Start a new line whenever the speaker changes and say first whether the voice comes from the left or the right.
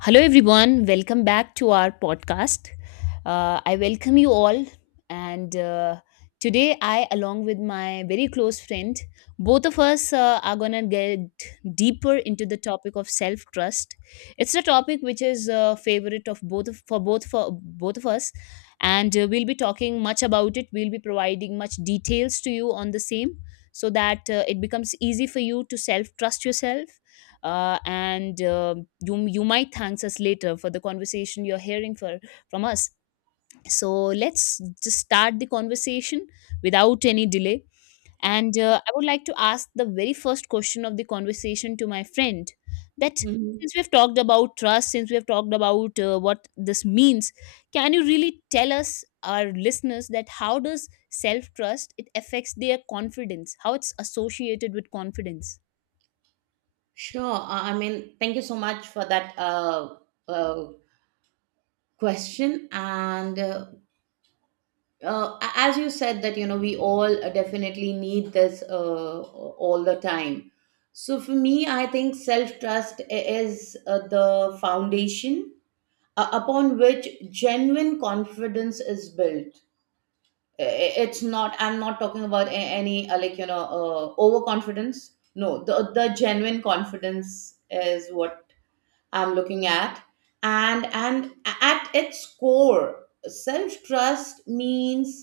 left: Hello, everyone. Welcome back to our podcast. I welcome you all. And today, I, along with my very close friend, both of us are going to get deeper into the topic of self trust. It's a topic which is a favorite of both of, for both of us, and we'll be talking much about it. We'll be providing much details to you on the same, so that it becomes easy for you to self trust yourself and you might thank us later for the conversation you're hearing for from us, so let's just start the conversation without any delay. And I would like to ask the very first question of the conversation to my friend that
right: Mhm.
left: since we've talked about trust, since we've talked about what this means, can you really tell us, our listeners, that how does self trust it affects their confidence, how it's associated with confidence?
right: Sure. I mean, thank you so much for that uh, question. As you said, that you know, we all definitely need this all the time. So for me, I think self trust is the foundation upon which genuine confidence is built. I- It's not. I'm not talking about any like you know overconfidence. No, the genuine confidence is what I'm looking at. And at its core, self-trust means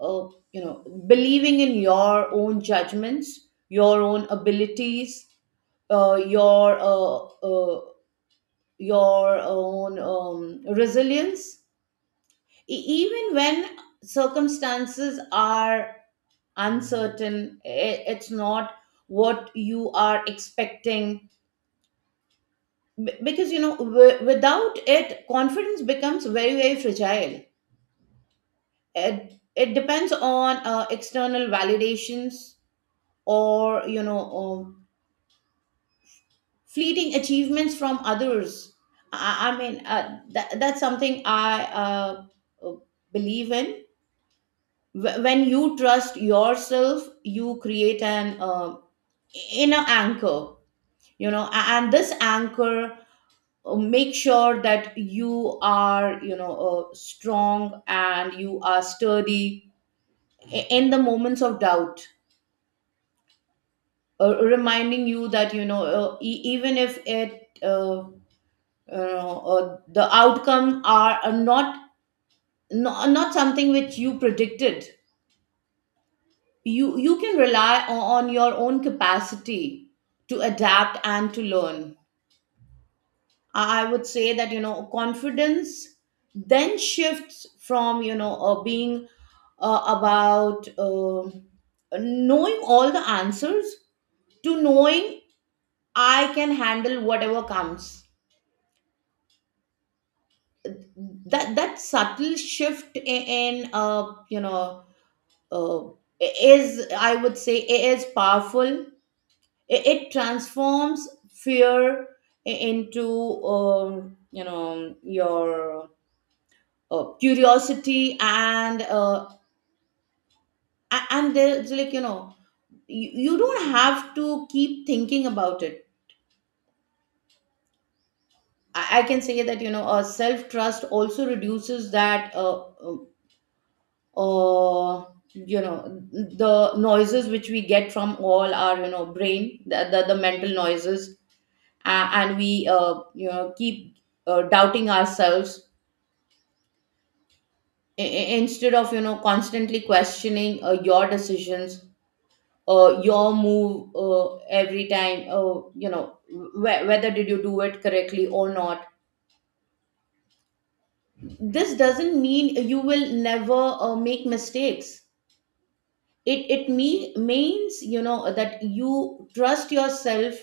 right: you know believing in your own judgments, your own abilities, uh, your uh, uh, your own resilience, even when circumstances are uncertain. It's not what you are expecting. Because you know without it confidence becomes very very fragile. It depends on external validations or you know or fleeting achievements from others. I mean that's something I uh, believe in. When you trust yourself you create an inner anchor, you know, and this anchor make sure that you are you know strong and you are sturdy in the moments of doubt, reminding you that you know even if it the outcome are not not something which you predicted. You can rely on your own capacity to adapt and to learn. I would say that, you know, confidence then shifts from, you know, being about knowing all the answers, to knowing I can handle whatever comes. That subtle shift in you know, uh, is I would say it is powerful. It transforms fear into you know your curiosity and and there's like you know you don't have to keep thinking about it. I can say that you know self trust also reduces that uh, you know the noises which we get from all our you know brain, the mental noises, and we you know keep doubting ourselves instead of you know constantly questioning your decisions, your move every time you know whether did you do it correctly or not. This doesn't mean you will never make mistakes. It means you know that you trust yourself,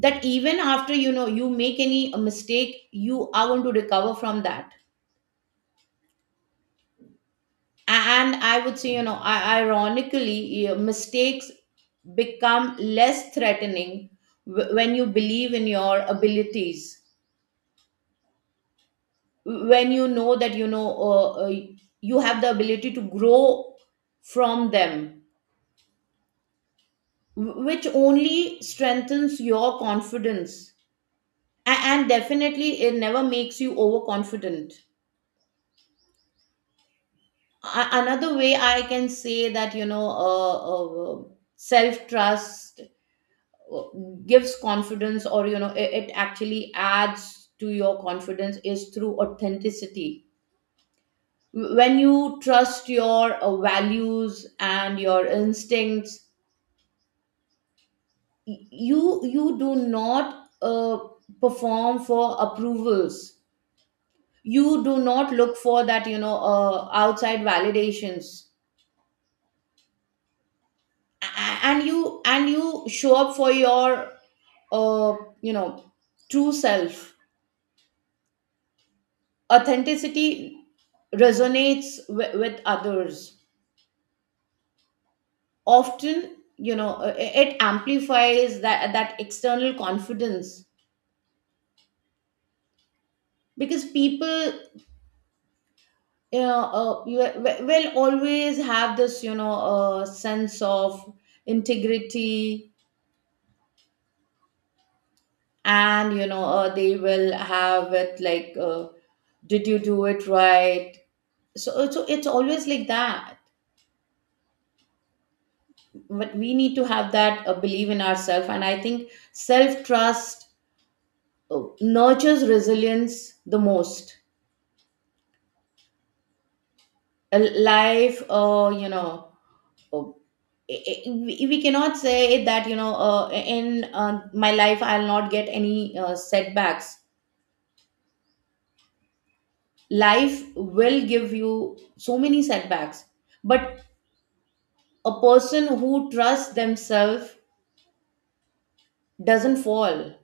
right: that even after you know you make any mistake you are going to recover from that. And I would say you know ironically mistakes become less threatening when you believe in your abilities, when you know that you know you have the ability to grow from them, which only strengthens your confidence. And definitely it never makes you overconfident. Another way I can say that you know self trust gives confidence, or you know it actually adds to your confidence, is through authenticity. When you trust your values and your instincts, you you do not perform for approvals, you do not look for that you know outside validations. A- and you show up for your you know true self. Authenticity resonates with others, often you know it amplifies that that external confidence, because people you know you will always have this you know sense of integrity, and you know they will have it like did you do it right. So so it's always like that. But we need to have that belief in ourselves, and I think self trust nurtures resilience the most. A life, we cannot say that you know in my life I'll not get any setbacks. Life will give you so many setbacks, but a person who trusts themselves doesn't fall,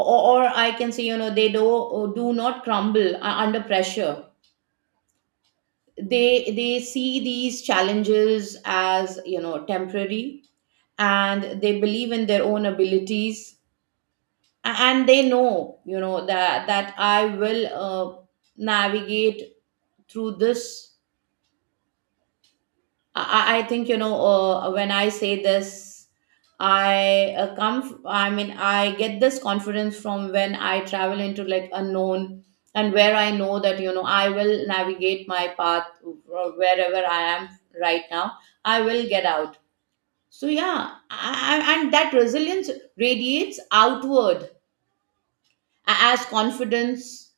right: or I can say you know they do do not crumble under pressure. They see these challenges as you know temporary, and they believe in their own abilities. And they know you know that that I will navigate through this. I think you know when I say this I mean I get this confidence from when I travel into like unknown, and where I know that you know I will navigate my path wherever I am right now, I will get out. So yeah, and that resilience radiates outward as confidence,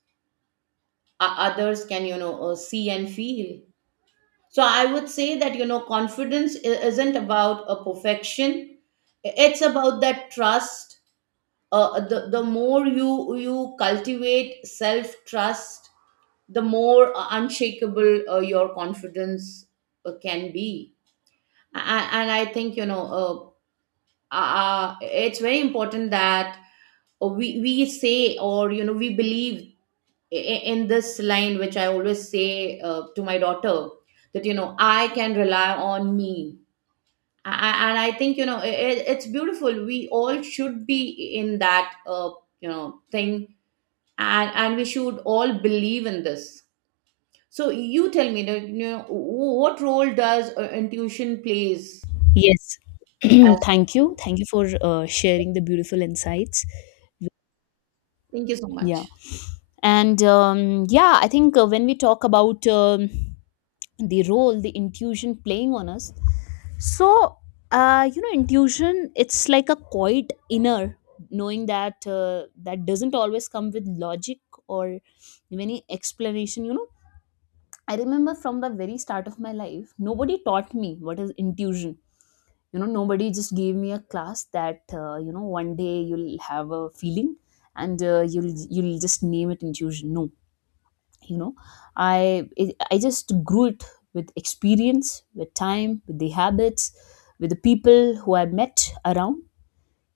right: others can you know see and feel. So I would say that you know confidence isn't about a perfection, it's about that trust. The more you you cultivate self trust, the more unshakable your confidence can be. And I think you know it's very important that we say or you know we believe in this line which I always say to my daughter, that you know I can rely on me. And I think you know i, it's beautiful, we all should be in that you know thing, and we should all believe in this. So you tell me that you know what role does intuition plays
left: Yes.
right: as.
left: Thank you. Thank you for sharing the beautiful insights.
right: Thank you so
left: Yeah.
right: much.
left: And I think when we talk about the role the intuition playing on us, so you know, intuition, it's like a quiet inner knowing that that doesn't always come with logic or any explanation, you know. I remember from the very start of my life nobody taught me what is intuition. You know, nobody just gave me a class that you know, one day you'll have a feeling and you'll just name it intuition. No, you know, I just grew it with experience, with time, with the habits, with the people who I met around.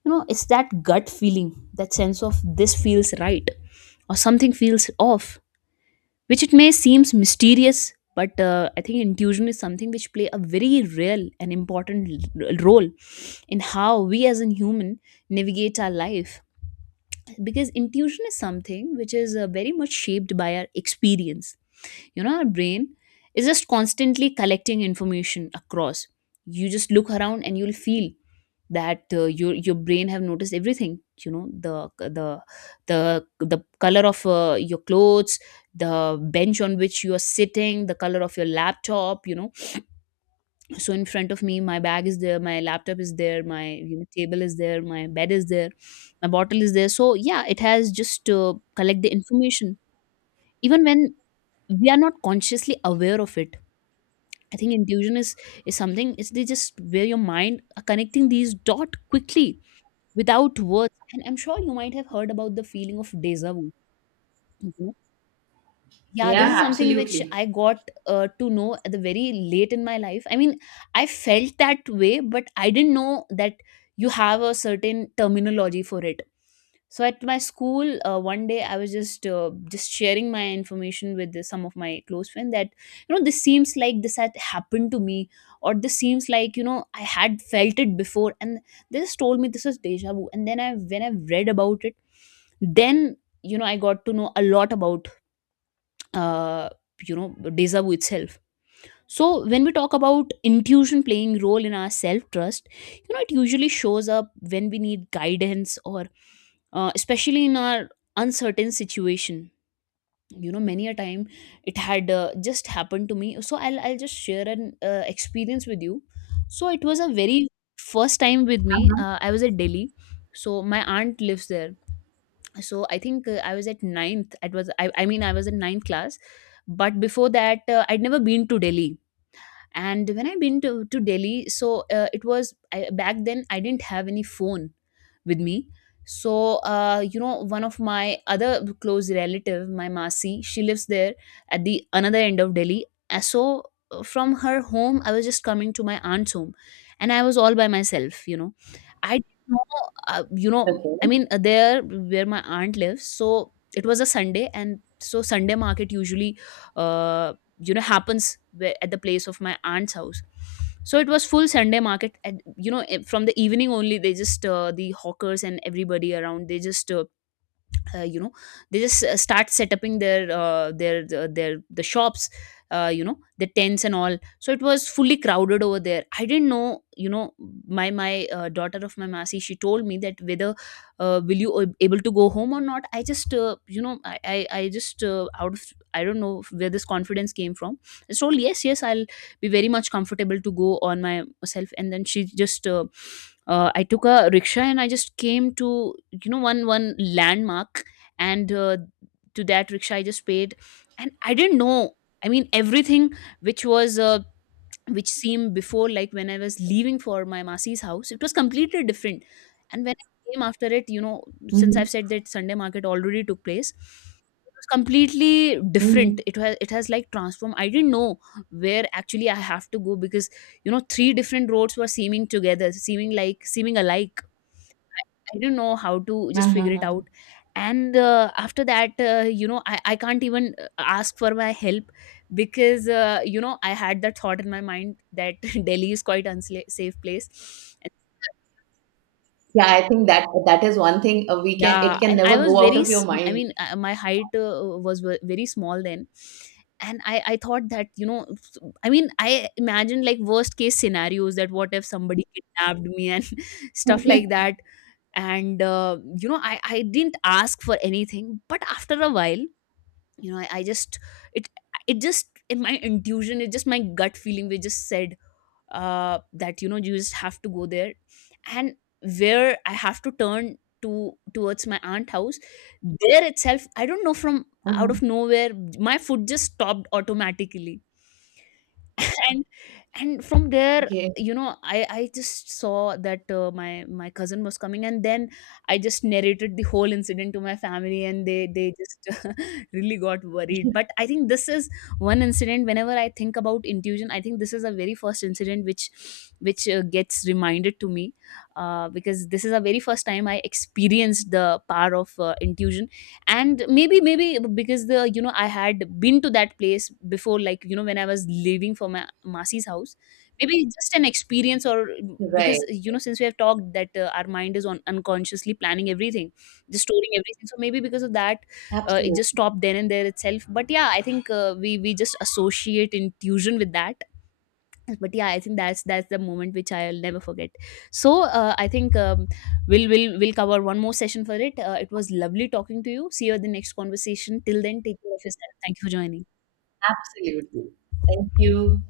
left: You know, it's that gut feeling, that sense of this feels right or something feels off, which it may seems mysterious, but I think intuition is something which play a very real and important role in how we as a human navigate our life. Because intuition is something which is very much shaped by our experience. You know, our brain is just constantly collecting information across. You just look around and you'll feel that your brain have noticed everything. You know, the the color of your clothes, the bench on which you are sitting, the color of your laptop, you know. So in front of me, my bag is there, my laptop is there, my, you know, table is there, my bed is there, my bottle is there. So yeah, it has just collect the information even when we are not consciously aware of it. I think intuition is something. It's they just where your mind are connecting these dot quickly without words. And I'm sure you might have heard about the feeling of deja vu. You, yeah, this
right: Yeah,
left: is something which
right: absolutely.
left: I got to know at the very late in my life. I mean, I felt that way, but I didn't know that you have a certain terminology for it. So at my school, one day I was just sharing my information with some of my close friends that, you know, this seems like this had happened to me, or this seems like, you know, I had felt it before, and they just told me this was deja vu. And then I when I read about it, then, you know, I got to know a lot about uh, you know, deja vu itself. So when we talk about intuition playing role in our self trust, you know, it usually shows up when we need guidance or especially in our uncertain situation. You know, many a time it had just happened to me, so I'll just share an experience with you. So it was a very first time with me. I was at Delhi, so my aunt lives there. So I think I was at ninth. It was I, I mean i was in ninth class, but before that I'd never been to Delhi. And when I been to Delhi, so back then I didn't have any phone with me. So you know, one of my other close relative, my masi, she lives there, at the another end of Delhi. Uh, so from her home I was just coming to my aunt's home, and I was all by myself, you know. I didn't know uh, you know
right: Okay.
left: there where my aunt lives. So it was a Sunday, and so Sunday market usually uh, you know, happens at the place of my aunt's house. So it was full Sunday market, and you know, eh, from the evening only, they just the hawkers and everybody around, they just you know, they just start setting their the shops, you know, the tents and all. So it was fully crowded over there. I didn't know, you know, my daughter of my masi, she told me that whether will you able to go home or not. I just you know I just out of, I don't know where this confidence came from, I told yes, yes, I'll be very much comfortable to go on myself. And then she just I took a rickshaw and I just came to, you know, one landmark. And to that rickshaw I just paid, and I didn't know, I mean, everything which was which seemed before, like when I was leaving for my masi's house, it was completely different. And when I came after it, you know, since
right: Mm-hmm.
left: I've said that Sunday market already took place, it was completely different.
right: Mm-hmm.
left: It has, it has like transformed. I didn't know where actually I have to go, because, you know, three different roads were seeming together, seeming like, seeming alike. I don't know how to just figure it
right: Uh-huh.
left: out. And after that, you know, I can't even ask for my help, because, you know, I had that thought in my mind that Delhi is quite unsafe place. And
right: Yeah, I think that that is one thing we can it
left: yeah.
right: can
left: And I
right: never
left: was
right: go out
left: very,
right: of your
left: I
right: mind.
left: mean, my height was very small then. And I thought that, you know, I mean, I imagined like worst case scenarios, that what if somebody kidnapped me and stuff like that. And you know, I didn't ask for anything. But after a while, you know, I just, it it just in my intuition, it just my gut feeling, we just said that, you know, you just have to go there. And where I have to turn to towards my aunt house, there itself, I don't know, from out
right: Uh-huh.
left: of nowhere, my foot just stopped automatically. and and from there,
right: Yes,
left: you know, I just saw that my cousin was coming. And then I just narrated the whole incident to my family, and they just really got worried. But I think this is one incident, whenever I think about intuition, I think this is a very first incident which gets reminded to me, because this is the very first time I experienced the power of intuition. And maybe because the, you know, I had been to that place before, like, you know, when I was leaving for my masi's house, maybe it's just an experience. Or
right: right.
left: because, you know, since we have talked that our mind is on unconsciously planning everything, just storing everything, so maybe because of that it just
right: Absolutely.
left: stopped then and there itself. But yeah, I think we just associate intuition with that. But yeah, I think that's the moment which I'll never forget. So I think we'll will cover one more session for it. It was lovely talking to you. See you at the next conversation. Till then, take care of yourself. Thank you for joining.
right: Absolutely. Thank you.